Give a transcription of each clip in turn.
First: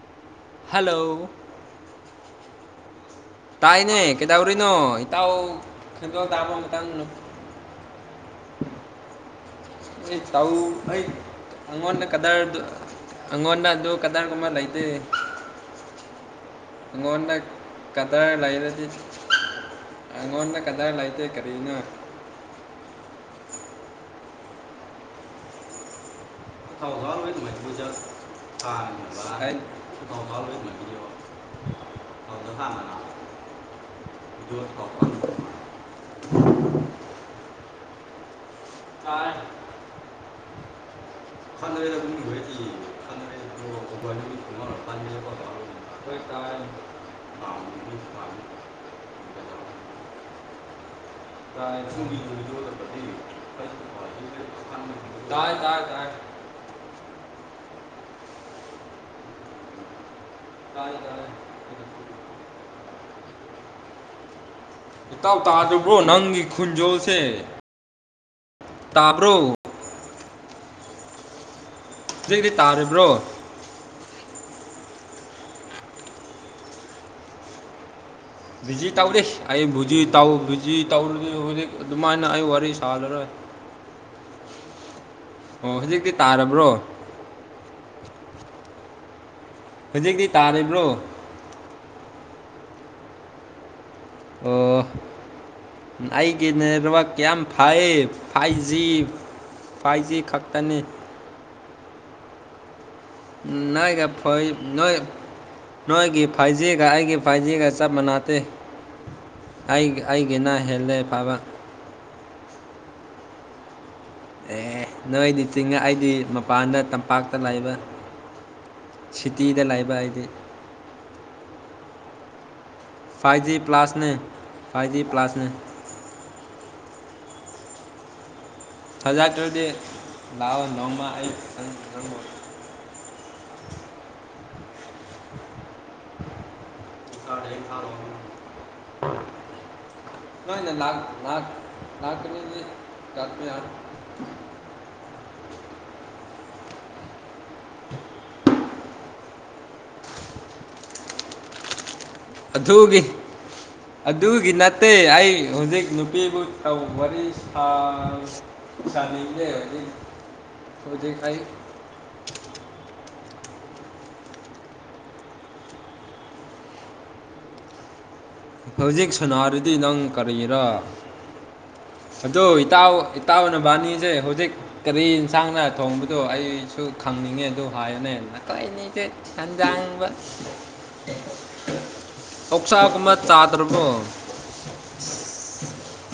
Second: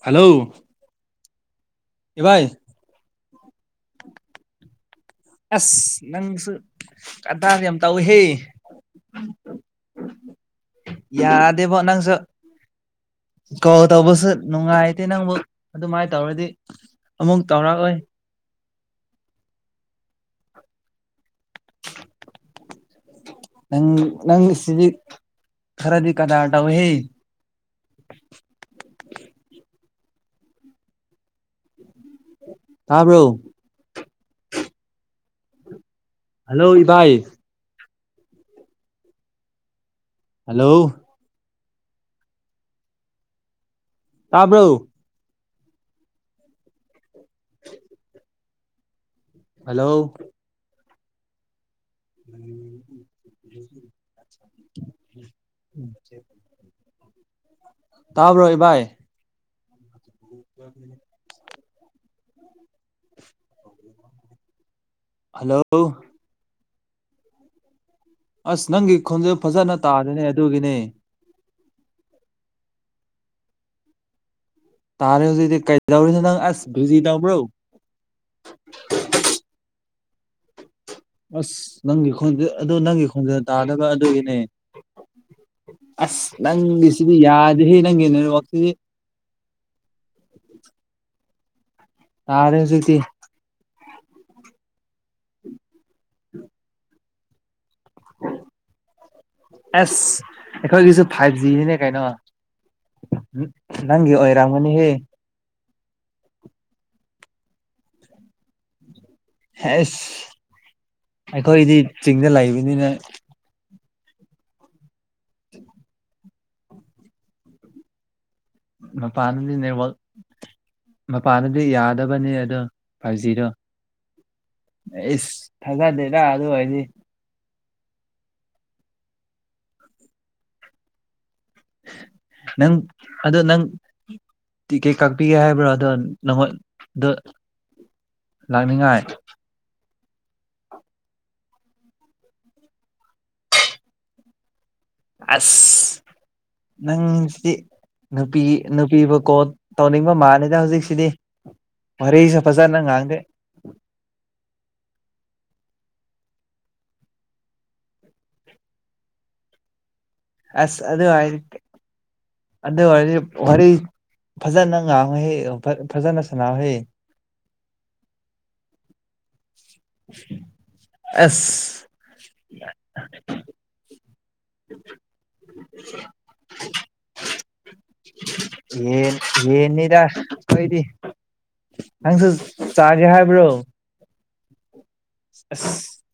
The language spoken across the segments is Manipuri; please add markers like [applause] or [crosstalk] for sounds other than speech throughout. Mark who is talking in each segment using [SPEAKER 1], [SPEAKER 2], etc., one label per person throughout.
[SPEAKER 1] ꯍꯜꯂꯣ
[SPEAKER 2] ꯍꯜꯂꯣ
[SPEAKER 1] ꯏꯚꯥꯏ
[SPEAKER 2] ꯇꯥꯏꯅꯦ ꯀꯩꯗꯧꯔꯤꯅꯣ ꯏꯇꯥꯎꯗ ꯇꯥꯃꯣ ꯃꯇꯥꯡꯣ
[SPEAKER 1] ꯀꯗꯥꯁꯤ ꯌꯥꯝ ꯇꯧ ꯍꯦ
[SPEAKER 2] ꯑꯩ ꯇꯧ ꯑꯩ ꯑꯩꯪꯉꯣꯟꯗ
[SPEAKER 1] ꯅꯪꯁꯨ
[SPEAKER 2] ꯀꯗꯔꯗ
[SPEAKER 1] ꯀꯣꯜ ꯇꯧꯕꯁꯨ ꯅꯨꯡꯉꯥꯏꯇꯦ ꯅꯪꯕꯨ ꯑꯗꯨꯃꯥꯏꯅ ꯇꯧꯔꯗꯤ ꯑꯃꯨꯛ ꯇꯧꯔꯛꯑꯣꯏ
[SPEAKER 2] ꯀꯗꯥꯔ ꯂꯩꯔꯗꯤ ꯑꯩꯉꯣꯟꯗ ꯀꯗꯥꯔ ꯂꯩꯇꯦ ꯀꯔꯤꯅꯣ
[SPEAKER 1] ꯅꯪ ꯅꯪ ꯁꯤꯗꯤ ꯈꯔꯗꯤ ꯀꯗꯥ
[SPEAKER 2] ꯊꯧꯒ ꯃꯨ ꯊ ꯑꯗꯍ
[SPEAKER 1] ꯇꯥꯔꯕ꯭ꯔꯣ
[SPEAKER 2] ꯍ
[SPEAKER 1] ꯍꯜꯂꯣ ꯏ ꯚꯏ
[SPEAKER 2] ꯆꯥ
[SPEAKER 1] ꯍꯜꯂꯣ
[SPEAKER 2] ꯐꯥꯟꯅꯔꯦꯅ
[SPEAKER 1] ꯇꯥꯕ
[SPEAKER 2] ꯀ
[SPEAKER 1] ꯍꯜꯂꯣ
[SPEAKER 2] [inaudible]
[SPEAKER 1] ꯎꯝ [unintelligible]
[SPEAKER 2] ꯥꯏ ꯂ ꯥꯏ
[SPEAKER 1] ꯇꯥꯕ꯭ꯔꯣ ꯏ ꯚꯥꯏ
[SPEAKER 2] ꯑ ꯎꯇꯥꯎ
[SPEAKER 1] ꯍꯜꯂꯣ
[SPEAKER 2] ꯇꯥꯗꯕ꯭ꯔꯣ ꯅꯪꯒꯤ ꯈꯨꯟꯖꯣꯜꯁꯦ
[SPEAKER 1] ꯑꯁ ꯅꯪꯒꯤ ꯈꯣꯟꯖꯦꯟ ꯐꯖꯅ ꯇꯥꯗꯦꯅꯦ ꯑꯗꯨꯒꯤꯅꯦ
[SPEAKER 2] ꯖꯤꯛꯗꯤ ꯇꯥꯔꯤꯕ꯭ꯔꯣ
[SPEAKER 1] ꯇꯥꯔꯦ ꯍꯧꯖꯤꯗꯤ ꯀꯩꯗꯎꯔꯤꯁꯤ ꯅꯪ ꯑꯁ ꯕꯤ ꯖꯤ ꯇꯧꯕ꯭ꯔꯣ
[SPEAKER 2] ꯕꯤꯖꯤ ꯇꯧꯗꯦ ꯑꯩ ꯕꯨꯖꯤ ꯇꯧ ꯕꯨꯖꯤ ꯇꯧꯔꯨꯗꯤ ꯍꯧꯖꯤꯛ
[SPEAKER 1] ꯑꯁ ꯅꯪꯒꯤ
[SPEAKER 2] ꯑꯗꯨꯃꯥꯏꯅ ꯑꯩ
[SPEAKER 1] ꯈꯣꯟꯖꯦꯜ
[SPEAKER 2] ꯋꯥꯔꯤ
[SPEAKER 1] ꯑꯗꯨ ꯅꯪꯒꯤ
[SPEAKER 2] ꯁꯥꯍꯜꯂꯔꯣꯏ
[SPEAKER 1] ꯈꯣꯟꯖꯦꯜ ꯇꯥꯗꯕ ꯑꯗꯨꯒꯤꯅꯦ ꯑꯁ ꯅꯪꯒꯤ ꯗꯤ ꯌꯥꯗꯦ ꯍꯦ ꯅꯪꯦ ꯑꯣꯁꯤꯗꯤ
[SPEAKER 2] ꯍꯧꯖꯤꯛꯇꯤ ꯇꯥꯔꯤꯕ꯭ꯔꯣ
[SPEAKER 1] ꯇꯥꯔ ꯁꯇ
[SPEAKER 2] ꯑꯣ ꯑꯩꯒꯤ ꯅꯦꯠꯋꯥꯛ ꯀꯌꯥꯝ ꯐꯌꯦꯚ ꯐꯥꯏꯚꯖꯤ ꯐꯥꯏꯚꯖꯤ
[SPEAKER 1] ꯑꯁ
[SPEAKER 2] ꯈꯛꯇꯅꯤ
[SPEAKER 1] ꯑꯩꯈꯣꯏꯒꯤꯁꯨ ꯐꯥꯏꯚ ꯖꯤꯅꯤꯅꯦ ꯀꯩꯅꯣ
[SPEAKER 2] ꯅꯣꯏꯒ
[SPEAKER 1] ꯅꯪꯒꯤ ꯑꯣꯏꯔꯝꯒꯅꯤꯍꯦ
[SPEAKER 2] ꯅꯣꯏ ꯅꯣꯏꯒꯤ ꯐꯥꯏꯚ ꯖꯤꯒ ꯑꯩꯒꯤ ꯐꯥꯏꯚꯖꯤꯒ ꯆꯞ ꯃꯥꯟꯅꯇꯦ ꯑꯩ
[SPEAKER 1] ꯑꯁ
[SPEAKER 2] ꯑꯩꯒꯤꯅ ꯍꯦꯜꯂꯦ ꯐꯕ
[SPEAKER 1] ꯑꯩꯈꯣꯏꯗꯤ ꯆꯤꯡꯗ ꯂꯩꯥꯛꯕꯅꯤꯅ
[SPEAKER 2] ꯑꯦ ꯅꯣꯏꯗꯤ ꯆꯤꯡꯉ ꯑꯩꯗꯤ ꯃꯄꯥꯟꯗ ꯇꯝꯄꯥꯛꯇ ꯂꯩꯥꯕ
[SPEAKER 1] ꯃꯄꯥꯟꯗꯗꯤ
[SPEAKER 2] ꯁꯤꯇꯤꯗ
[SPEAKER 1] ꯅꯦꯠꯋꯥꯛ
[SPEAKER 2] ꯂꯩꯕ ꯑꯩꯗꯤ
[SPEAKER 1] ꯃꯄꯥꯟꯗꯗꯤ ꯌꯥꯗꯕꯅꯦ ꯑꯗꯨꯝ ꯐꯥꯏꯚꯖꯤꯗꯣ
[SPEAKER 2] [unintelligible] ꯖꯤ
[SPEAKER 1] ꯑꯩꯁ
[SPEAKER 2] ꯄ꯭ꯂꯁꯅꯦ
[SPEAKER 1] ꯊꯥꯖꯗꯦꯗ ꯑꯗꯨ ꯑꯣꯏꯗꯤ
[SPEAKER 2] ꯊꯖꯥꯇ꯭ꯔꯗꯤ ꯂꯥꯛꯑꯣ ꯅꯣꯡꯃ ꯑꯩ ꯅꯪꯕꯨ
[SPEAKER 1] ꯅꯪ ꯑꯗꯣ ꯅꯪ ꯇꯤꯀꯦꯠ ꯀꯛꯄꯤꯒꯦ ꯍꯥꯏꯕ꯭ꯔꯣ ꯑꯗꯣ ꯅꯪꯉꯣꯟ ꯑꯗꯣ ꯂꯥꯛꯅꯤꯡꯉꯥꯏ
[SPEAKER 2] [unintelligible] ꯅꯣꯏ ꯅ ꯂꯥꯛ ꯂꯥꯛ ꯂꯥꯛꯀꯅꯤꯗꯤ [inaudible]
[SPEAKER 1] ꯑꯁ ꯅꯪꯁꯤꯗꯤ ꯅꯨꯄꯤ ꯅꯨꯄꯤꯕꯨ ꯀꯣꯜ ꯇꯧꯅꯤꯡꯕ ꯃꯥꯜꯂꯤꯗ ꯍꯧꯖꯤꯛ ꯁꯤꯗꯤ ꯋꯥꯔꯤꯁꯨ ꯐꯖꯅ
[SPEAKER 2] ꯑꯗꯨꯒꯤ
[SPEAKER 1] ꯉꯥꯡꯗꯦ
[SPEAKER 2] ꯑꯗꯨꯒꯤ ꯅꯠꯇꯦ ꯑꯩ ꯍꯧꯖꯤꯛ ꯅꯨꯄꯤꯕꯨ ꯇꯧ ꯋꯥꯔꯤ ꯁꯥ ꯁꯥꯒꯤꯝꯅꯦ ꯍꯧꯖꯤꯛ
[SPEAKER 1] ꯑꯁ ꯑꯗꯨ
[SPEAKER 2] ꯍꯧꯖꯤꯛ
[SPEAKER 1] ꯍꯥꯏꯗꯤ
[SPEAKER 2] ꯑꯩ
[SPEAKER 1] ꯑꯗꯨ ꯑꯣꯏꯗꯤ ꯋꯥꯔꯤ ꯐꯖꯅ ꯉꯥꯡꯉꯨꯍꯩ ꯐꯖꯅ ꯁꯥꯟꯅꯥꯍꯩ
[SPEAKER 2] ꯍꯧꯖꯤꯛ ꯁꯅꯥꯔꯤꯗꯤ ꯅꯪ ꯀꯔꯤꯔ
[SPEAKER 1] ꯑꯦꯁ
[SPEAKER 2] ꯑꯗꯣ ꯏꯇꯥꯎ ꯏꯇꯥꯎ ꯅꯕꯥꯅꯤꯁꯦ ꯍꯧꯖꯤꯛ ꯀꯔꯤ ꯌꯦꯟꯁꯥꯡꯅ ꯊꯣꯡꯕꯗꯣ ꯑꯩꯁꯨ ꯈꯪꯅꯤꯡꯉꯦ ꯑꯗꯨ ꯍꯥꯏꯌꯨꯅꯦ ꯑꯈꯣꯏ ꯑꯅꯤꯖꯦ ꯁꯟꯖꯥꯡꯕ
[SPEAKER 1] ꯑꯩꯗꯤ ꯅꯪꯁꯨ ꯆꯥꯒꯦ
[SPEAKER 2] ꯑꯣꯛꯁꯥꯒꯨꯝꯕ
[SPEAKER 1] ꯍꯥꯏꯕ꯭ꯔꯣ
[SPEAKER 2] ꯆꯥꯗ꯭ꯔꯕꯣ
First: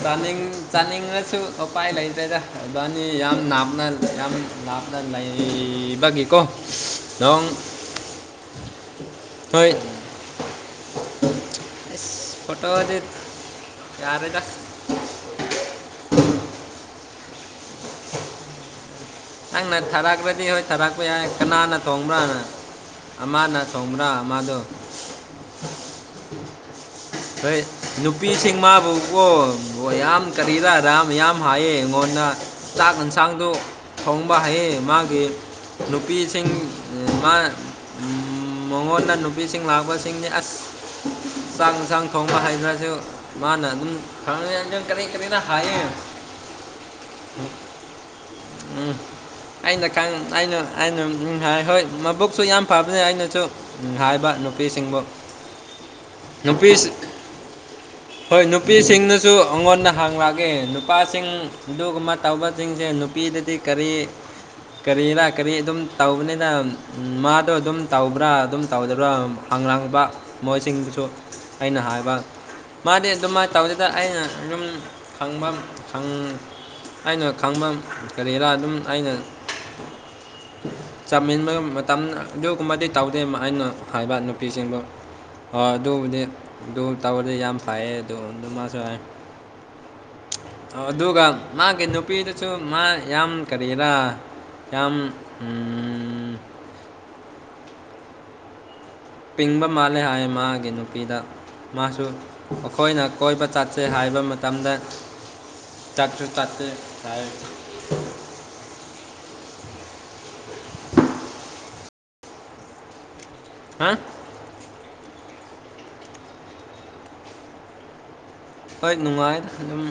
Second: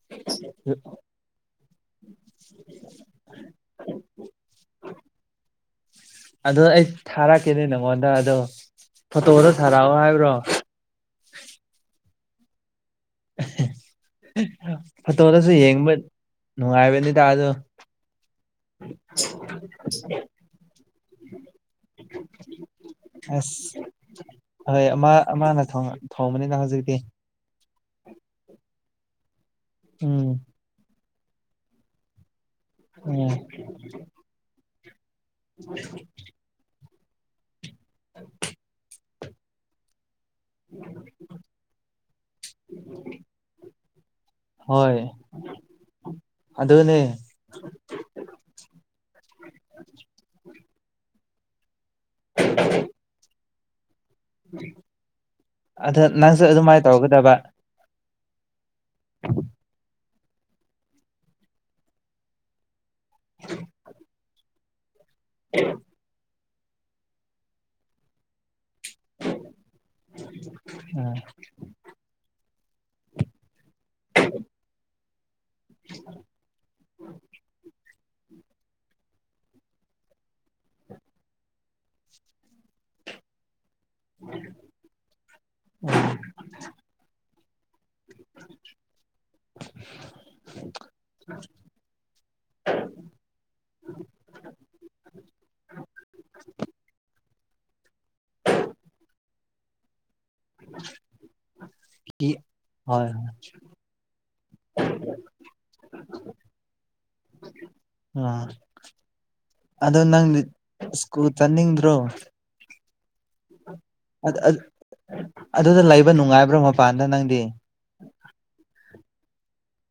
[SPEAKER 2] ꯆꯥꯅꯤꯡ ꯆꯥꯅꯤꯡꯉꯁꯨ ꯎꯄꯥꯏ ꯂꯩꯇ꯭ꯔꯦꯗ ꯏꯕꯥꯅꯤ ꯌꯥꯝ ꯂꯥꯞꯅ ꯌꯥꯝ ꯂꯥꯞ ꯅꯩ ꯕꯒꯤꯀꯣ
[SPEAKER 1] ꯑꯗꯣ ꯑꯩ ꯊꯥꯔꯛꯀꯦꯅꯦ ꯅꯪꯉꯣꯟꯗ ꯑꯗꯣ ꯐꯣꯇꯣꯗ ꯊꯥꯔꯛꯑꯣ ꯍꯥꯏꯕ꯭ꯔꯣ
[SPEAKER 2] ꯑꯩꯁ ꯐꯣꯇꯣꯗꯤ
[SPEAKER 1] [unintelligible]
[SPEAKER 2] ꯌꯥꯔꯦꯗ
[SPEAKER 1] ꯐꯣꯇꯣꯗꯁꯨ ꯌꯦꯡꯕ ꯅꯨꯡꯉꯥꯏꯕꯅꯤꯗ ꯑꯗꯣ [inaudible]
[SPEAKER 2] ꯅꯪꯅ ꯊꯥꯔꯛꯈ꯭ꯔꯗꯤ ꯍꯣꯏ ꯊꯥꯔꯛꯄ ꯌꯥꯏ ꯀꯅꯥꯅ ꯊꯣꯡꯕ꯭ꯔꯥꯅ ꯑꯃꯅ
[SPEAKER 1] ꯑꯁ
[SPEAKER 2] ꯊꯣꯡꯕ꯭ꯔꯥ ꯑꯃꯗꯣ
[SPEAKER 1] ꯍꯣꯏ ꯑꯃ ꯑꯃꯅ ꯊꯣꯡꯕꯅꯤꯗ ꯍꯧꯖꯤꯛꯇꯤ
[SPEAKER 2] ꯍꯣꯏ ꯅꯨꯄꯤꯁꯤꯡ ꯃꯥꯕꯨꯀꯣ ꯌꯥꯝ
[SPEAKER 1] ꯎꯝ
[SPEAKER 2] ꯀꯔꯤꯔ ꯑꯗꯥ ꯃꯌꯥꯝ ꯍꯥꯏꯌꯦ ꯑꯩꯉꯣꯟꯗ ꯆꯥꯛ
[SPEAKER 1] ꯎꯝ
[SPEAKER 2] ꯌꯦꯟꯁꯥꯡꯗꯣ ꯊꯣꯡꯕ ꯍꯩꯌꯦ ꯃꯥꯒꯤ ꯅꯨꯄꯤꯁꯤꯡ ꯃꯥ ꯃꯉꯣꯟꯗ ꯅꯨꯄꯤꯁꯤꯡ ꯂꯥꯛꯄꯁꯤꯡꯅꯤ ꯑꯁ
[SPEAKER 1] ꯎꯝ
[SPEAKER 2] ꯆꯥꯛ ꯌꯦꯟꯁꯥꯡ ꯊꯣꯡꯕ ꯍꯥꯏꯗ꯭ꯔꯁꯨ ꯃꯥꯅ ꯑꯗꯨꯝ ꯈꯪꯝ ꯀꯔꯤ ꯀꯔꯤꯅ ꯍꯥꯏꯌꯦ
[SPEAKER 1] ꯑꯗꯨꯗꯅꯦ
[SPEAKER 2] ꯎꯝ ꯑꯩꯅ ꯑꯩꯅ ꯑꯩꯅ ꯎ ꯍꯣꯏ ꯍꯣꯏ ꯃꯕꯨꯛꯁꯨ ꯌꯥꯝ ꯐꯕꯅꯦ ꯑꯩꯅꯁꯨ ꯍꯥꯏꯕ ꯅꯨꯄꯤꯁꯤꯡꯕꯨ
[SPEAKER 1] ꯑꯗ ꯅꯪꯁꯨ
[SPEAKER 2] ꯅꯨꯄꯤ
[SPEAKER 1] ꯑꯗꯨꯃꯥꯏꯅ ꯇꯧꯒꯗꯕ
[SPEAKER 2] ꯍꯣꯏ ꯅꯨꯄꯤꯁꯤꯡꯅꯁꯨ ꯑꯩꯉꯣꯟꯅ ꯍꯥꯡ ꯂꯥꯛꯒꯦ ꯅꯨꯄꯥꯁꯤꯡ ꯑꯗꯨꯒꯨꯝꯕ ꯇꯧꯕꯁꯤꯡꯁꯦ ꯅꯨꯄꯤꯗꯗꯤ ꯀꯔꯤ ꯀꯔꯤꯔ ꯀꯔꯤ ꯑꯗꯨꯝ ꯇꯧꯕꯅꯤꯅ ꯃꯥꯗꯣ ꯑꯗꯨꯝ ꯇꯧꯕ꯭ꯔꯥ ꯑꯗꯨꯝ ꯇꯧꯗꯕ꯭ꯔꯥ ꯑꯉꯥꯡꯕ ꯃꯣꯏꯁꯤꯡꯗꯨꯁꯨ
[SPEAKER 1] ꯎꯝ
[SPEAKER 2] ꯑꯩꯅ ꯍꯥꯏꯕ ꯃꯥꯗꯤ ꯑꯗꯨꯃꯥꯏꯅ ꯇꯧꯗꯦꯗ ꯑꯩꯅ ꯑꯗꯨꯨꯝ ꯈꯪꯕꯝ ꯐꯪ ꯑꯩꯅ ꯈꯪꯕꯝ ꯀꯔꯤꯔ ꯑꯗꯨꯝ ꯑꯩꯅ ꯆꯥꯃꯤꯟꯕ ꯃꯇꯝ ꯑꯗꯨꯒꯨꯝꯕꯗꯤ ꯇꯧꯗꯦ ꯑꯩꯅ ꯍꯥꯏꯕ ꯅꯨꯄꯤꯁꯤꯡꯕꯨ ꯑꯗꯨꯕꯨꯗꯤ ꯑꯗꯨ ꯇꯧꯔꯗꯤ ꯌꯥꯝ ꯐꯥꯏꯌꯦ ꯑꯗꯨ ꯑꯣꯟꯗ ꯃꯥꯁꯨ ꯍꯥꯏ ꯑꯗꯨꯒ ꯃꯥꯒꯤ ꯅꯨꯄꯤꯗꯨꯁꯨ ꯃꯥ ꯌꯥꯝ ꯀꯔꯤꯔꯥ ꯌꯥꯝ
[SPEAKER 1] [inaudible]
[SPEAKER 2] ꯄꯤꯡꯕ ꯃꯥꯜꯂꯦ ꯍꯥꯏ ꯃꯥꯒꯤ ꯅꯨꯄꯤꯗ ꯃꯥꯁꯨ ꯑꯩꯈꯣꯏꯅ
[SPEAKER 1] ꯍꯣꯏ
[SPEAKER 2] ꯀꯣꯏꯕ ꯆꯠꯁꯦ ꯍꯥꯏꯕ ꯃꯇꯝꯗ ꯆꯠꯁꯨ ꯆꯥꯠꯇꯦ ꯆꯦ
[SPEAKER 1] ꯑ ꯑꯗꯣ ꯅꯪ ꯁ꯭ꯀꯨꯜ ꯆꯅꯤꯡꯗ꯭ꯔꯣ
[SPEAKER 2] ꯍꯥ
[SPEAKER 1] ꯑꯗꯨꯗ ꯂꯩꯕ ꯅꯨꯡꯉꯥꯏꯕ꯭ꯔꯣ ꯃꯄꯥꯟꯗ ꯅꯪꯗꯤ
[SPEAKER 2] ꯍꯣꯏ ꯅꯨꯡꯉꯥꯏ ꯑꯗꯨꯝ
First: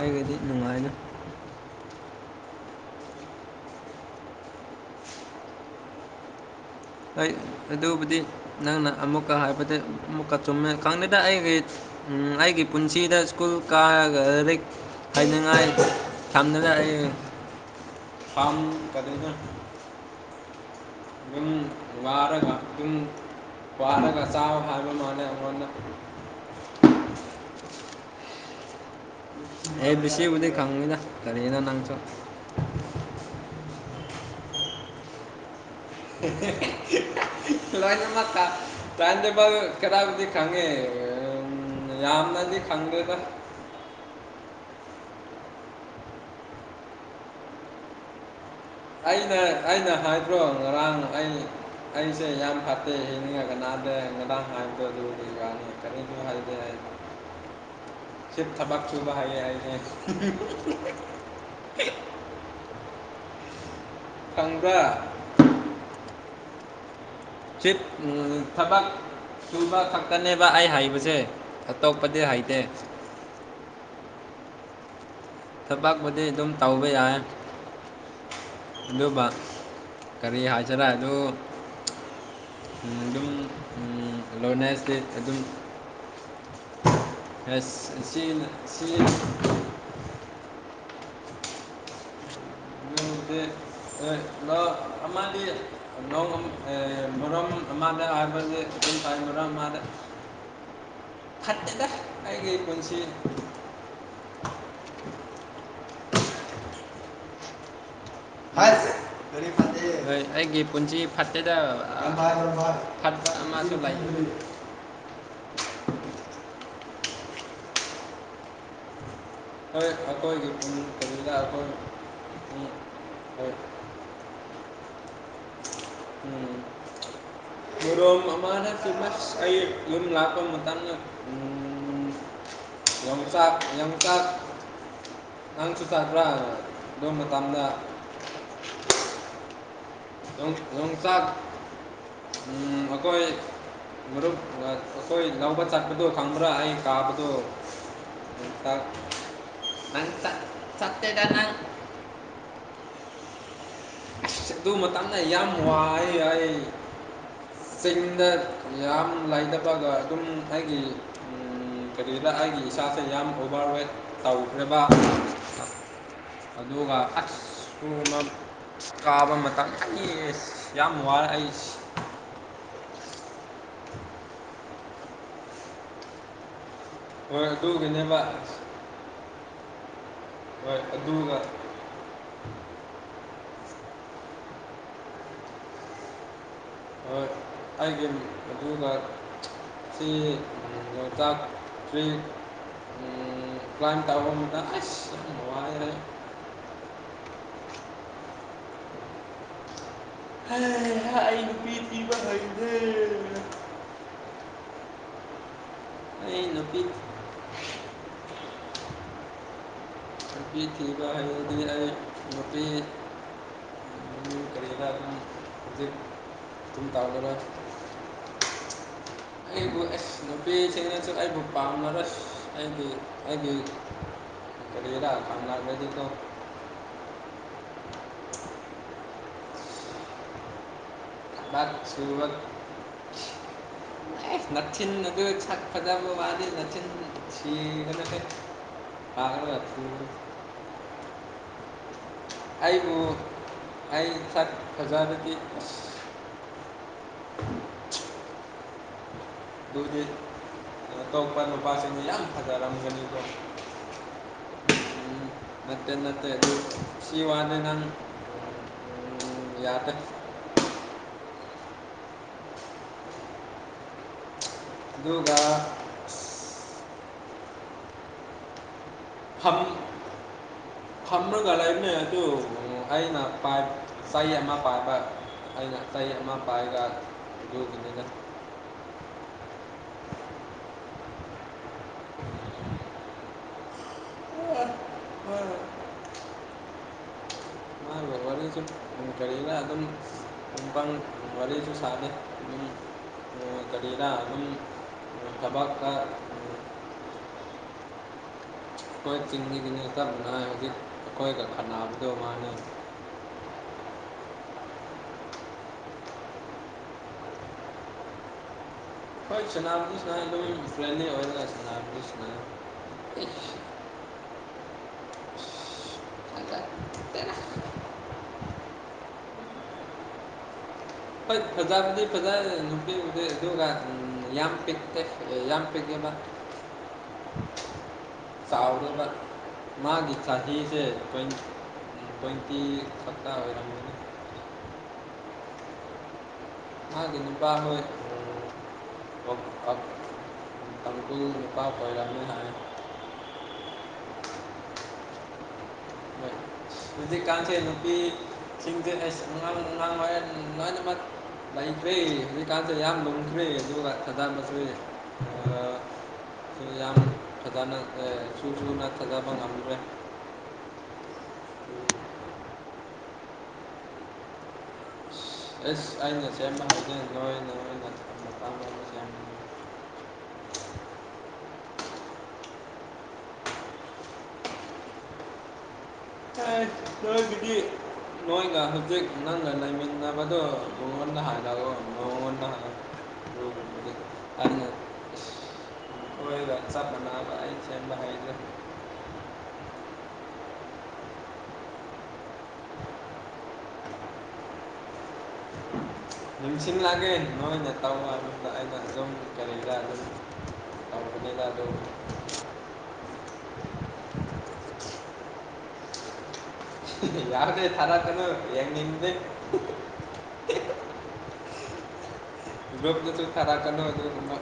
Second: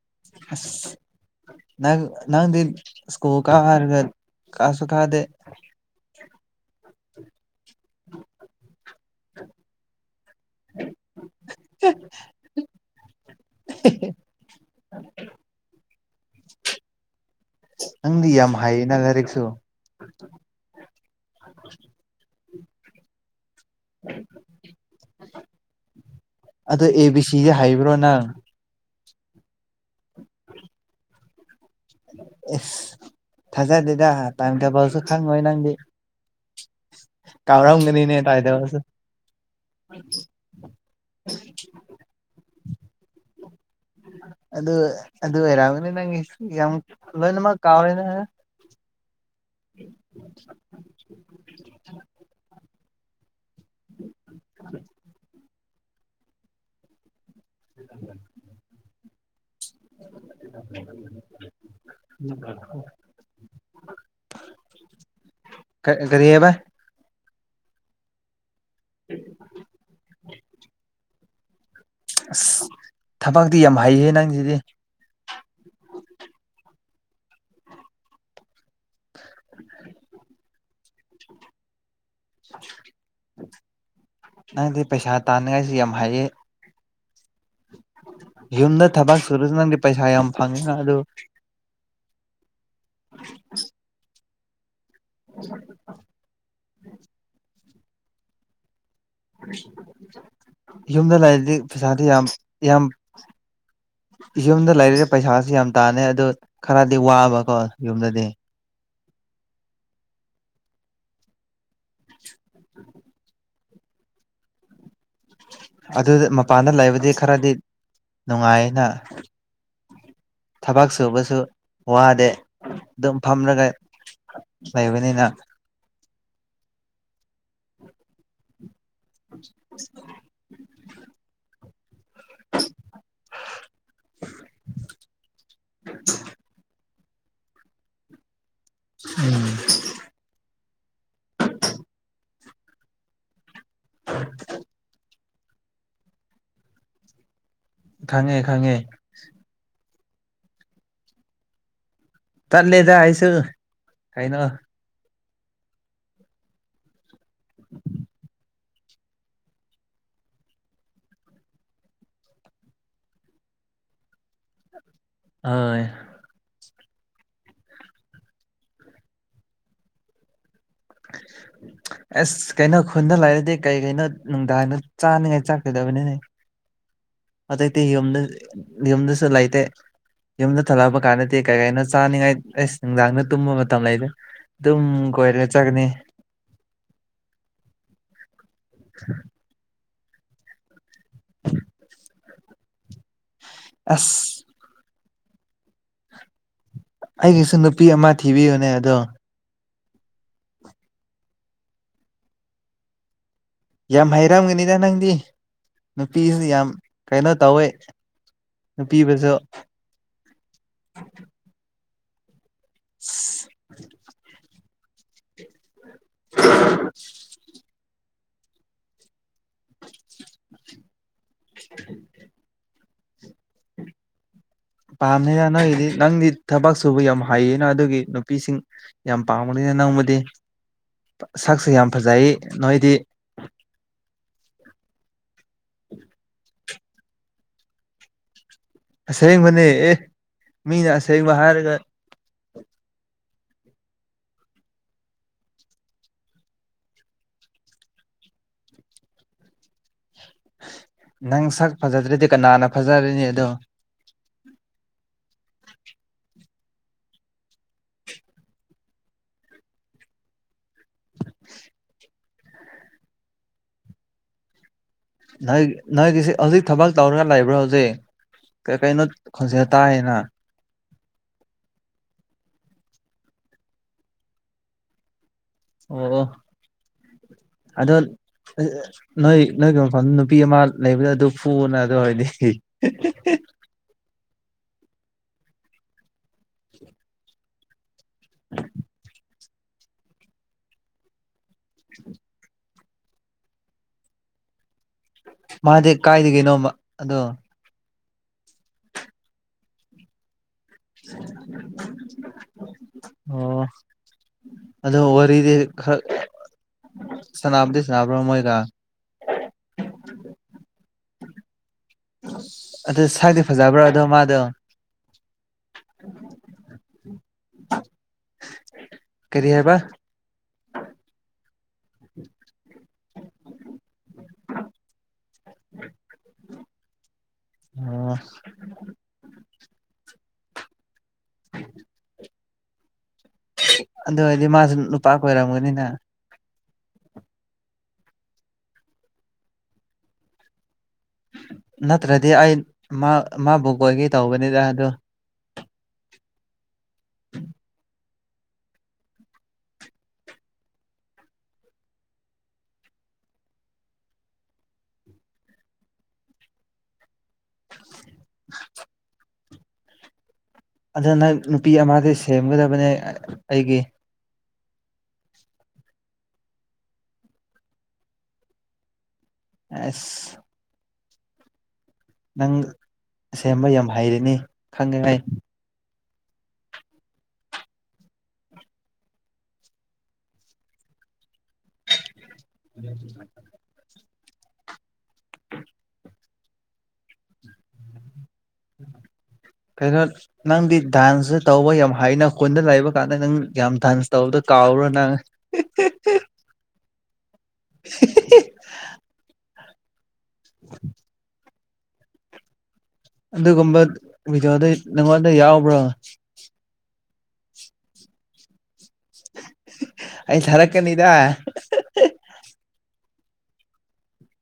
[SPEAKER 2] ꯑꯩꯒꯤꯗꯤ
[SPEAKER 1] ꯑꯁ
[SPEAKER 2] ꯅꯨꯡꯉꯥꯏꯗ
[SPEAKER 1] ꯅꯪ ꯅꯪꯗꯤ ꯁ꯭ꯀꯨꯜ ꯀꯥꯔꯒ ꯀꯥꯁꯨ ꯀꯥꯗꯦ
[SPEAKER 2] ꯍ ꯑꯗꯨꯕꯨꯗꯤ ꯅꯪꯅ ꯑꯃꯨꯛꯀ ꯍꯥꯏꯕꯗ ꯑꯃꯨꯛꯀ ꯆꯨꯝꯃꯦ ꯈꯪꯗꯦꯗ ꯑꯩꯒꯤ ꯑꯩꯒꯤ ꯄꯨꯟꯁꯤꯗ ꯁ꯭ꯀꯨꯜ ꯀꯥꯔꯒ ꯍꯥꯏꯅꯤꯡꯉꯥꯏ ꯊꯝꯅꯔ ꯑꯩ
[SPEAKER 1] ꯅꯪꯗꯤ ꯌꯥꯝ
[SPEAKER 2] ꯐꯥꯝ
[SPEAKER 1] ꯍꯩꯌꯦꯅ
[SPEAKER 2] ꯀꯅ
[SPEAKER 1] ꯂꯥꯏꯔꯤꯛꯁꯨ
[SPEAKER 2] ꯑꯗꯨꯝ ꯋꯥꯔꯒ ꯑꯗꯨꯝ ꯋꯥꯔꯒ ꯆꯥ ꯍꯥꯏꯕ ꯃꯥꯅ ꯑꯩꯉꯣꯟꯗ
[SPEAKER 1] ꯑꯗꯣ ꯑꯦ ꯕꯤ ꯁꯤ ꯍꯥꯏꯕ꯭ꯔꯣ ꯅꯪ
[SPEAKER 2] ꯑꯩ ꯁꯤꯕꯨꯗꯤ ꯈꯪꯉꯤꯅ ꯀꯔꯤꯅ ꯅꯪ
[SPEAKER 1] ꯑꯦ ꯊꯖꯗꯦꯗ ꯇꯥꯏꯝ ꯇꯕꯜꯁꯨ ꯈꯪꯉꯣꯏ ꯅꯪꯗꯤ ꯀꯥꯎꯔꯝꯒꯅꯤꯅꯦ ꯇꯥꯏꯝ
[SPEAKER 2] ꯂꯅꯃꯇꯥ
[SPEAKER 1] ꯇꯦꯕꯜꯁꯨ
[SPEAKER 2] ꯇꯥꯏꯝ ꯇꯦꯕꯜ ꯀꯗꯥꯏꯕꯨꯗꯤ ꯈꯪꯉꯦ ꯌꯥꯝꯅꯗꯤ ꯈꯪꯗ꯭ꯔꯦꯗ
[SPEAKER 1] ꯑꯗꯨ ꯑꯗꯨ ꯑꯣꯏꯔꯛꯑꯕꯅꯤ ꯅꯪꯒꯤ ꯌꯥꯝ ꯂꯣꯏꯅꯃꯛ ꯀꯥꯎꯔꯦꯅ
[SPEAKER 2] ꯑꯩꯅ ꯑꯩꯅ ꯍꯥꯏꯗ꯭ꯔꯣ ꯉꯔꯥꯡ ꯑꯩ ꯑꯩꯁꯦ ꯌꯥꯝ ꯐꯠꯇ ꯌꯦꯅꯤꯡ ꯀꯅꯥꯗꯦꯗ ꯍꯥꯏꯗ ꯑꯗꯨꯅꯤ ꯀꯅꯤ ꯍꯥꯏꯗꯦ
[SPEAKER 1] ꯍꯦ
[SPEAKER 2] ꯆꯦꯠ ꯊꯥꯕꯥꯛꯁꯨꯨꯕ ꯍꯥꯏ ꯍꯥꯏꯦ
[SPEAKER 1] [unintelligible]
[SPEAKER 2] ꯈꯪꯕꯔꯥ
[SPEAKER 1] ꯀ ꯀꯔꯤꯕ
[SPEAKER 2] ꯊꯕꯛ ꯁꯨꯕ ꯈꯛꯇꯅꯦꯕ ꯑꯩ ꯍꯥꯏꯕꯁꯦ
[SPEAKER 1] ꯑꯁ ꯊꯕꯛꯇꯤ ꯌꯥꯝ ꯍꯩꯍꯦ ꯅꯪꯁꯤꯗꯤ
[SPEAKER 2] ꯊꯕꯛꯄꯨꯗꯤ ꯑꯗꯨꯝ ꯇꯧꯕ ꯌꯥꯏ ꯑꯗꯨꯒ ꯀꯔꯤ ꯍꯥꯏꯖꯤꯔ ꯑꯗꯨ ꯑꯗꯨꯝ
[SPEAKER 1] ꯅꯪꯗꯤ
[SPEAKER 2] ꯂꯣꯅꯦꯁꯇꯤ
[SPEAKER 1] ꯄꯩꯁꯥ
[SPEAKER 2] ꯑꯗꯨꯝ
[SPEAKER 1] ꯇꯥꯅꯤꯡꯉꯥꯏꯁꯤ ꯌꯥꯝ ꯍꯩꯌꯦ
[SPEAKER 2] ꯑꯁ ꯑꯁꯤ ꯁꯤ
[SPEAKER 1] ꯑꯣꯔꯤꯖꯤꯅꯦꯜꯒꯤ ꯄꯩꯁꯥ ꯌꯥꯝ ꯐꯪꯉꯤꯅ ꯑꯗꯨ
[SPEAKER 2] [unintelligible] ꯑꯃꯗꯤ ꯅꯣꯡ ꯑꯦ ꯃꯣꯔꯝ ꯑꯃꯗ ꯍꯥꯏꯕꯁꯤ ꯑꯗꯨꯝ ꯇꯥꯏ ꯉꯔꯥꯡꯃꯥꯗ
[SPEAKER 1] ꯌꯨꯝꯗ ꯂꯩꯔꯗꯤ ꯄꯩꯁꯥꯗꯤ ꯌꯥꯝ ꯌꯥꯝ
[SPEAKER 2] ꯄꯨꯟꯁꯤ
[SPEAKER 1] ꯌꯨꯝꯗ ꯂꯩꯔꯤꯁꯦ ꯄꯩꯁꯥꯁꯨ ꯌꯥꯝ ꯇꯥꯟꯅꯤ ꯑꯗꯨ ꯈꯔꯗꯤ ꯋꯥꯕꯀꯣ ꯌꯨꯝꯗꯗꯤ
[SPEAKER 2] ꯍꯥꯏꯁ ꯀꯔꯤ ꯐꯠꯇꯦ ꯍꯣꯏ ꯑꯩꯒꯤ ꯄꯨꯟꯁꯤ ꯐꯠꯇꯦꯗ ꯔꯥꯏ ꯑꯣꯏ ꯍꯥꯠ ꯐꯃꯁꯨ ꯂꯥꯏ
[SPEAKER 1] ꯑꯗꯨꯗ ꯃꯄꯥꯟꯗ ꯂꯩꯕꯗꯤ ꯈꯔꯗꯤ ꯅꯨꯡꯉꯥꯏꯅ
[SPEAKER 2] ꯍꯈꯣꯏ
[SPEAKER 1] ꯊꯕꯛ
[SPEAKER 2] ꯑꯩꯈꯣꯏ ꯌ
[SPEAKER 1] ꯁꯨꯕꯁꯨ
[SPEAKER 2] ꯑꯩꯈꯣꯏ
[SPEAKER 1] ꯋꯥꯗꯦ
[SPEAKER 2] ꯎꯝ
[SPEAKER 1] ꯑꯗꯨꯝ
[SPEAKER 2] ꯍꯣꯏ
[SPEAKER 1] ꯐꯝꯔꯒ ꯂꯩꯕꯅꯤꯅ
[SPEAKER 2] ꯎꯝ ꯃꯣꯔꯣꯝ ꯑꯃꯅ ꯐꯤꯃꯁ ꯑꯩ ꯌꯨꯝ ꯂꯥꯛꯄ ꯃꯇꯝꯗ ꯌꯆꯥ ꯌꯆꯥꯥꯛ ꯌꯥꯝꯪꯁꯨ ꯆ꯭ꯔ ꯑꯗꯨ ꯃꯇꯝꯗ
[SPEAKER 1] ꯎꯝ
[SPEAKER 2] ꯂꯣꯏ ꯂꯣꯏꯆꯥꯛ ꯑꯈꯣꯏ ꯃꯔꯨꯞꯒ ꯍꯣꯏ ꯂꯧꯕ ꯆꯠꯄꯗꯣ ꯈꯪꯕ꯭ꯔꯥ ꯑꯩ ꯀꯥꯕꯗꯣ
[SPEAKER 1] ꯈꯪꯉꯦ ꯈꯪꯉꯦ
[SPEAKER 2] [unintelligible] ꯅꯪ ꯆꯠ ꯆꯠꯇꯦꯗ ꯅꯪ
[SPEAKER 1] ꯇꯜꯂꯦꯗ ꯍꯥꯏꯁꯨ
[SPEAKER 2] ꯑꯁ ꯑꯗꯨ ꯃꯇꯝꯅ ꯌꯥꯝ ꯋꯥꯏ ꯍꯥꯏ ꯆꯤꯡꯗ ꯌꯥꯝ ꯂꯥꯏꯗꯕꯒ ꯑꯗꯨꯝ ꯑꯩꯒꯤ ꯀꯔꯤꯗ ꯑꯩꯒꯤ ꯏꯁꯥꯁꯦ ꯌꯥꯝ ꯑꯣꯚꯔꯋꯦꯠ ꯇꯧꯈ꯭ꯔꯦꯕ
[SPEAKER 1] ꯑꯣꯏ
[SPEAKER 2] ꯑꯗꯨꯒ ꯑꯛꯁ [unintelligible] ꯀꯥꯕ ꯃꯇꯝ ꯈꯪꯏ ꯑꯁ ꯌꯥꯝ ꯋꯥꯔꯛ ꯑꯩꯁ
[SPEAKER 1] ꯑꯁ ꯀꯩꯅꯣ ꯈꯨꯟꯗ ꯂꯩꯔꯗꯤ ꯀꯩ ꯀꯩꯅꯣ ꯅꯨꯡꯗꯥꯡꯗ ꯆꯥꯅꯤꯉꯥꯏ ꯆꯥꯛꯀꯗꯕꯅꯤꯅꯦ
[SPEAKER 2] ꯍꯣꯏ
[SPEAKER 1] ꯑꯇꯩ ꯑꯇꯩ
[SPEAKER 2] ꯑꯗꯨꯒꯤꯅꯦꯕ
[SPEAKER 1] ꯌꯨꯝꯗꯗꯤ ꯌꯨꯝꯗꯁꯨ ꯂꯩꯇꯦ ꯌꯨꯝꯗ
[SPEAKER 2] ꯍꯣꯏ
[SPEAKER 1] ꯊꯣꯛꯂꯛꯄꯥ ꯀꯥꯟꯗꯗꯤ
[SPEAKER 2] ꯑꯗꯨꯒ
[SPEAKER 1] ꯀꯩ ꯀꯅꯣ ꯆꯥꯅꯤꯡꯉꯥꯏ ꯑꯦꯁ ꯅꯨꯡꯗꯥꯡꯗ ꯇꯨꯝꯕ ꯃꯇꯝ ꯂꯩꯗꯦ ꯑꯗꯨꯝ ꯀꯣꯏꯔꯒ ꯆꯒꯅꯤ
[SPEAKER 2] ꯍꯣꯏ ꯑꯩꯒꯤ ꯑꯗꯨꯒ ꯁꯤ ꯂꯣꯛꯇꯥꯛ ꯇꯔꯤ ꯄ꯭ꯂꯥꯟ
[SPEAKER 1] ꯑꯁ
[SPEAKER 2] ꯇꯥꯥꯎ ꯇ ꯑꯩꯁ ꯋꯥꯅꯤꯍꯦ
[SPEAKER 1] ꯑꯩꯒꯤꯁꯨ ꯅꯨꯄꯤ ꯑꯃ ꯊꯤꯕꯤꯌꯨꯅꯦ ꯑꯗꯣ
[SPEAKER 2] ꯍꯩ ꯍ ꯑꯩ ꯅꯨꯄꯤ ꯄꯤꯕ ꯍꯩꯗꯦ
[SPEAKER 1] ꯌꯥꯝ ꯍꯥꯏꯔꯝꯒꯅꯤꯗ ꯅꯪꯗꯤ ꯅꯨꯄꯤꯁꯨ
[SPEAKER 2] ꯑꯩ
[SPEAKER 1] ꯌꯥꯝ
[SPEAKER 2] ꯅꯨꯄꯤ
[SPEAKER 1] ꯀꯩꯅꯣ ꯇꯧꯋꯦ ꯅꯨꯄꯤꯕꯁꯨ
[SPEAKER 2] ꯅꯨꯄꯤ ꯊꯤꯕ ꯍꯔꯗꯤ ꯑꯩ ꯅꯨꯄꯤ ꯀꯔꯤꯒꯤꯔꯥ ꯁꯤ [unintelligible] ꯑꯩꯕꯨ ꯑꯦꯁ ꯅꯨꯄꯤꯁꯤꯡꯅꯁꯨ ꯑꯩꯕꯨ ꯄꯥꯝꯃꯔꯣꯏꯁ ꯑꯩꯒꯤ ꯑꯩꯒꯤ ꯀꯔꯤꯔꯥ
[SPEAKER 1] ꯄꯥꯝꯅꯤꯅ ꯅꯣꯏꯒꯤꯗꯤ
[SPEAKER 2] [unintelligible]
[SPEAKER 1] ꯅꯪꯗꯤ ꯊꯕꯛ ꯁꯨꯕ ꯌꯥꯝ ꯍꯩꯌꯦꯅ ꯑꯗꯨꯒꯤ ꯅꯨꯄꯤꯁꯤꯡ ꯌꯥꯝ ꯄꯥꯝꯒꯅꯤꯅ ꯅꯪꯕꯨꯗꯤ
[SPEAKER 2] ꯊꯕꯛ
[SPEAKER 1] ꯁꯛꯁꯦ ꯌꯥꯝ
[SPEAKER 2] ꯁꯨꯕ
[SPEAKER 1] ꯐꯖꯩ ꯅꯣꯏꯗꯤ
[SPEAKER 2] ꯅꯆꯤꯟ ꯑꯗꯨ ꯁꯛ ꯐꯖꯕ ꯋꯥꯅꯤ ꯅꯆꯤꯟ ꯁꯤꯕꯥ ꯅꯠꯇꯦ
[SPEAKER 1] ꯑꯁꯦꯡꯕꯅꯦ ꯑꯦ ꯃꯤꯅ ꯑꯁꯦꯡꯕ ꯍꯥꯏꯔꯒ
[SPEAKER 2] ꯑꯩꯕꯨ ꯑꯩ ꯆꯠ ꯐꯖꯕꯗꯤ ꯗꯨꯗꯤ
[SPEAKER 1] ꯅꯪ ꯁꯛ ꯐꯖꯗ꯭ꯔꯗꯤ ꯀꯅꯥꯅ
[SPEAKER 2] ꯐꯖꯔꯝꯒꯅꯤꯀꯣ
[SPEAKER 1] ꯐꯖꯔꯅꯤ ꯑꯗꯣ
[SPEAKER 2] ꯅꯠꯇꯦ ꯅꯠꯇꯦ ꯑꯗꯨ ꯁꯤ ꯋꯥꯅꯤ ꯅꯪ ꯎꯝ ꯌꯥꯗꯔꯦ ꯑꯗꯨꯒ
[SPEAKER 1] ꯅꯣꯏ ꯅꯣꯏꯒꯤꯁꯤ ꯍꯧꯖꯤꯛ ꯊꯕꯛ ꯇꯧꯔꯒ ꯂꯩꯕ꯭ꯔꯣ ꯍꯧꯖꯤꯛ ꯀꯩꯅꯣ ꯈꯣꯟꯁ ꯇꯥꯏꯌꯦꯅ
[SPEAKER 2] ꯊꯝꯃꯒ ꯂꯩꯃꯦ ꯑꯗꯨ ꯑꯩꯅ ꯆꯍꯤ ꯑꯃ ꯄꯥꯏꯕ ꯑꯩꯩꯅ ꯆꯩ
[SPEAKER 1] ꯑꯣ
[SPEAKER 2] ꯑꯃ ꯄꯥꯏꯔꯒ
[SPEAKER 1] ꯍ ꯅꯣꯏ ꯅꯣꯏꯒꯤ ꯃꯐꯝ ꯅꯨꯄꯤ ꯑꯃ ꯂꯩꯕꯗ ꯑꯗꯨ ꯐꯨꯅ ꯑꯗꯨ ꯑꯣꯏꯗꯤ
[SPEAKER 2] ꯍ
[SPEAKER 1] [inaudible]
[SPEAKER 2] ꯃꯥꯒ ꯋꯥꯔꯤꯁꯨ ꯀꯔꯤꯔ ꯑꯗꯨꯝ ꯀꯪ ꯋꯥꯔꯤꯁꯨ ꯁꯥꯅꯦ ꯀꯔꯤꯗ ꯑꯗꯨꯝ
[SPEAKER 1] ꯃꯥꯗꯤ
[SPEAKER 2] ꯊꯕꯛꯇ
[SPEAKER 1] ꯀꯥꯏꯗꯗꯒꯤꯅꯣꯃꯥ ꯑꯗꯣ
[SPEAKER 2] ꯑꯩꯈꯣꯏ ꯆꯤꯡꯃꯤꯒꯤꯅꯤ ꯇꯞꯅ ꯍꯧꯖꯤꯛ ꯑꯩꯈꯣꯏꯒ ꯈꯅꯗꯨ ꯃꯥꯅꯤ
[SPEAKER 1] ꯑꯣ ꯑꯗꯣ ꯋꯥꯔꯤꯗꯤ ꯈꯔꯛ ꯁꯥꯅꯕꯥꯗꯤ ꯁꯥꯅꯕꯥꯔꯣ ꯃꯣꯏꯒꯥ
[SPEAKER 2] ꯍꯣꯏ ꯁꯅꯥꯕꯗꯤ ꯁꯥꯟꯅꯩ ꯑꯗꯨꯝ ꯐꯔꯦꯟꯂꯤ ꯑꯣꯏꯅ
[SPEAKER 1] ꯑꯗꯨ ꯁꯗꯤ ꯐꯖꯕ꯭ꯔꯣ ꯑꯗꯣ ꯃꯥꯗꯣ
[SPEAKER 2] [unintelligible]
[SPEAKER 1] ꯀꯔꯤ ꯍꯥꯏꯕ
[SPEAKER 2] [unintelligible] ꯂꯤꯂ ꯄꯤꯛꯇꯦ ꯍ ꯌꯥꯝꯝ ꯄꯤꯗꯕ
[SPEAKER 1] [inaudible] ꯑꯣ
[SPEAKER 2] ꯆꯥꯎꯥꯎꯒ ꯃꯥꯒꯤ ꯏꯁꯥꯁꯤꯁꯦ ꯀ [unintelligible]
[SPEAKER 1] ꯑꯗꯨ ꯑꯣꯏꯔꯗꯤ ꯃꯥꯁꯨ ꯅꯨꯄꯥ ꯀ ꯑꯣꯏꯔꯝꯒꯅꯤꯅ
[SPEAKER 2] ꯑ ꯀꯤꯟꯄ ꯍ
[SPEAKER 1] ꯅꯠꯇ꯭ꯔꯗꯤ ꯑꯩ ꯃꯥꯕꯨ ꯀꯣꯏꯒꯦ ꯇꯧꯕꯅꯤꯗꯥ ꯑꯗꯨ
[SPEAKER 2] ꯍꯧꯖꯤꯛ ꯀꯥꯡꯥꯟꯁꯩ ꯅꯨꯄꯤꯁꯤꯡꯁꯦ ꯅꯨꯡꯥꯡ ꯂꯣꯏꯅꯃꯛ ꯐꯩ ꯐꯩ ꯍꯧꯖꯤꯛꯀꯥꯟꯁꯤ ꯌꯥꯝꯌꯥꯝ ꯂꯨꯈꯔ ꯑꯗꯨꯒ ꯊꯗꯥ ꯃꯁꯨꯨꯁꯤ ꯌꯥꯝ ꯐꯖꯅ ꯁꯨ ꯆꯨꯅ ꯊꯥꯖꯕ ꯉꯝꯗ꯭ꯔꯦ
[SPEAKER 1] ꯑꯗꯨ ꯅꯪꯅ ꯅꯨꯄꯤ ꯑꯃꯗꯤ ꯁꯦꯝꯒꯗꯕꯅꯤ ꯑꯩꯒꯤ
[SPEAKER 2] ꯑꯦꯁ ꯑꯩ ꯉꯁ ꯑꯃ ꯍꯥꯏꯖ ꯅꯣꯏ [inaudible]
[SPEAKER 1] ꯑꯁ ꯅꯪ ꯁꯦꯝꯕ ꯌꯥꯝ ꯍꯩꯔꯅꯤ ꯈꯪꯉꯦ ꯑꯩ
[SPEAKER 2] ꯑꯥꯏ ꯀꯗꯥꯏꯗꯒꯤ ꯅꯣꯏꯒ ꯍꯧꯖꯤꯛ ꯅꯪꯒ ꯂꯩꯃꯤꯟꯅꯕꯗꯣ ꯃꯉꯣꯟꯗ ꯍꯥꯏꯂꯑꯣ ꯃꯉꯣꯟꯗ
[SPEAKER 1] ꯎ [inaudible]
[SPEAKER 2] ꯑ ꯍꯣꯏ ꯆꯄ
[SPEAKER 1] ꯀꯩꯅꯩꯅꯣ ꯅꯪꯗꯤ ꯗꯥꯟꯁꯨ ꯇꯧꯕ ꯌꯥꯝ ꯍꯩꯅꯥ ꯈꯨꯟꯗ ꯂꯩꯕ ꯀꯥꯟꯗ ꯅꯪ ꯌꯥꯝ ꯗꯥꯟꯁ ꯇꯧꯕꯗꯣ ꯀꯥꯎꯔꯣ ꯅꯪ?
[SPEAKER 2] ꯅꯤꯡꯁꯤꯡꯜꯂꯛꯑꯒꯦ ꯅꯣꯏꯅ ꯇꯧ ꯍꯥꯏꯕꯗ ꯑꯩꯅ ꯑꯗꯨꯝ ꯀꯔꯤ ꯀꯔꯥ ꯑꯗꯨꯝ ꯇ ꯌꯥꯗꯣ
[SPEAKER 1] ꯑꯗꯨꯒꯨꯝꯕ ꯚꯗꯤꯑꯣꯗꯨ ꯅꯪꯉꯣꯟꯗ ꯌꯥꯎꯕ꯭ꯔꯣ?
[SPEAKER 2] ꯌꯥꯔꯅꯦꯦ ꯊꯔ ꯊꯅꯣ ꯌꯦꯡꯅꯤꯗꯦ
[SPEAKER 1] ꯑꯩ ꯊꯥꯔꯛꯀꯅꯤꯗ [unintelligible]
[SPEAKER 2] ꯒꯔꯨꯞꯇꯁꯨ ꯊꯥꯔꯛꯀꯅꯨ ꯑꯗꯨꯒꯨꯝꯕ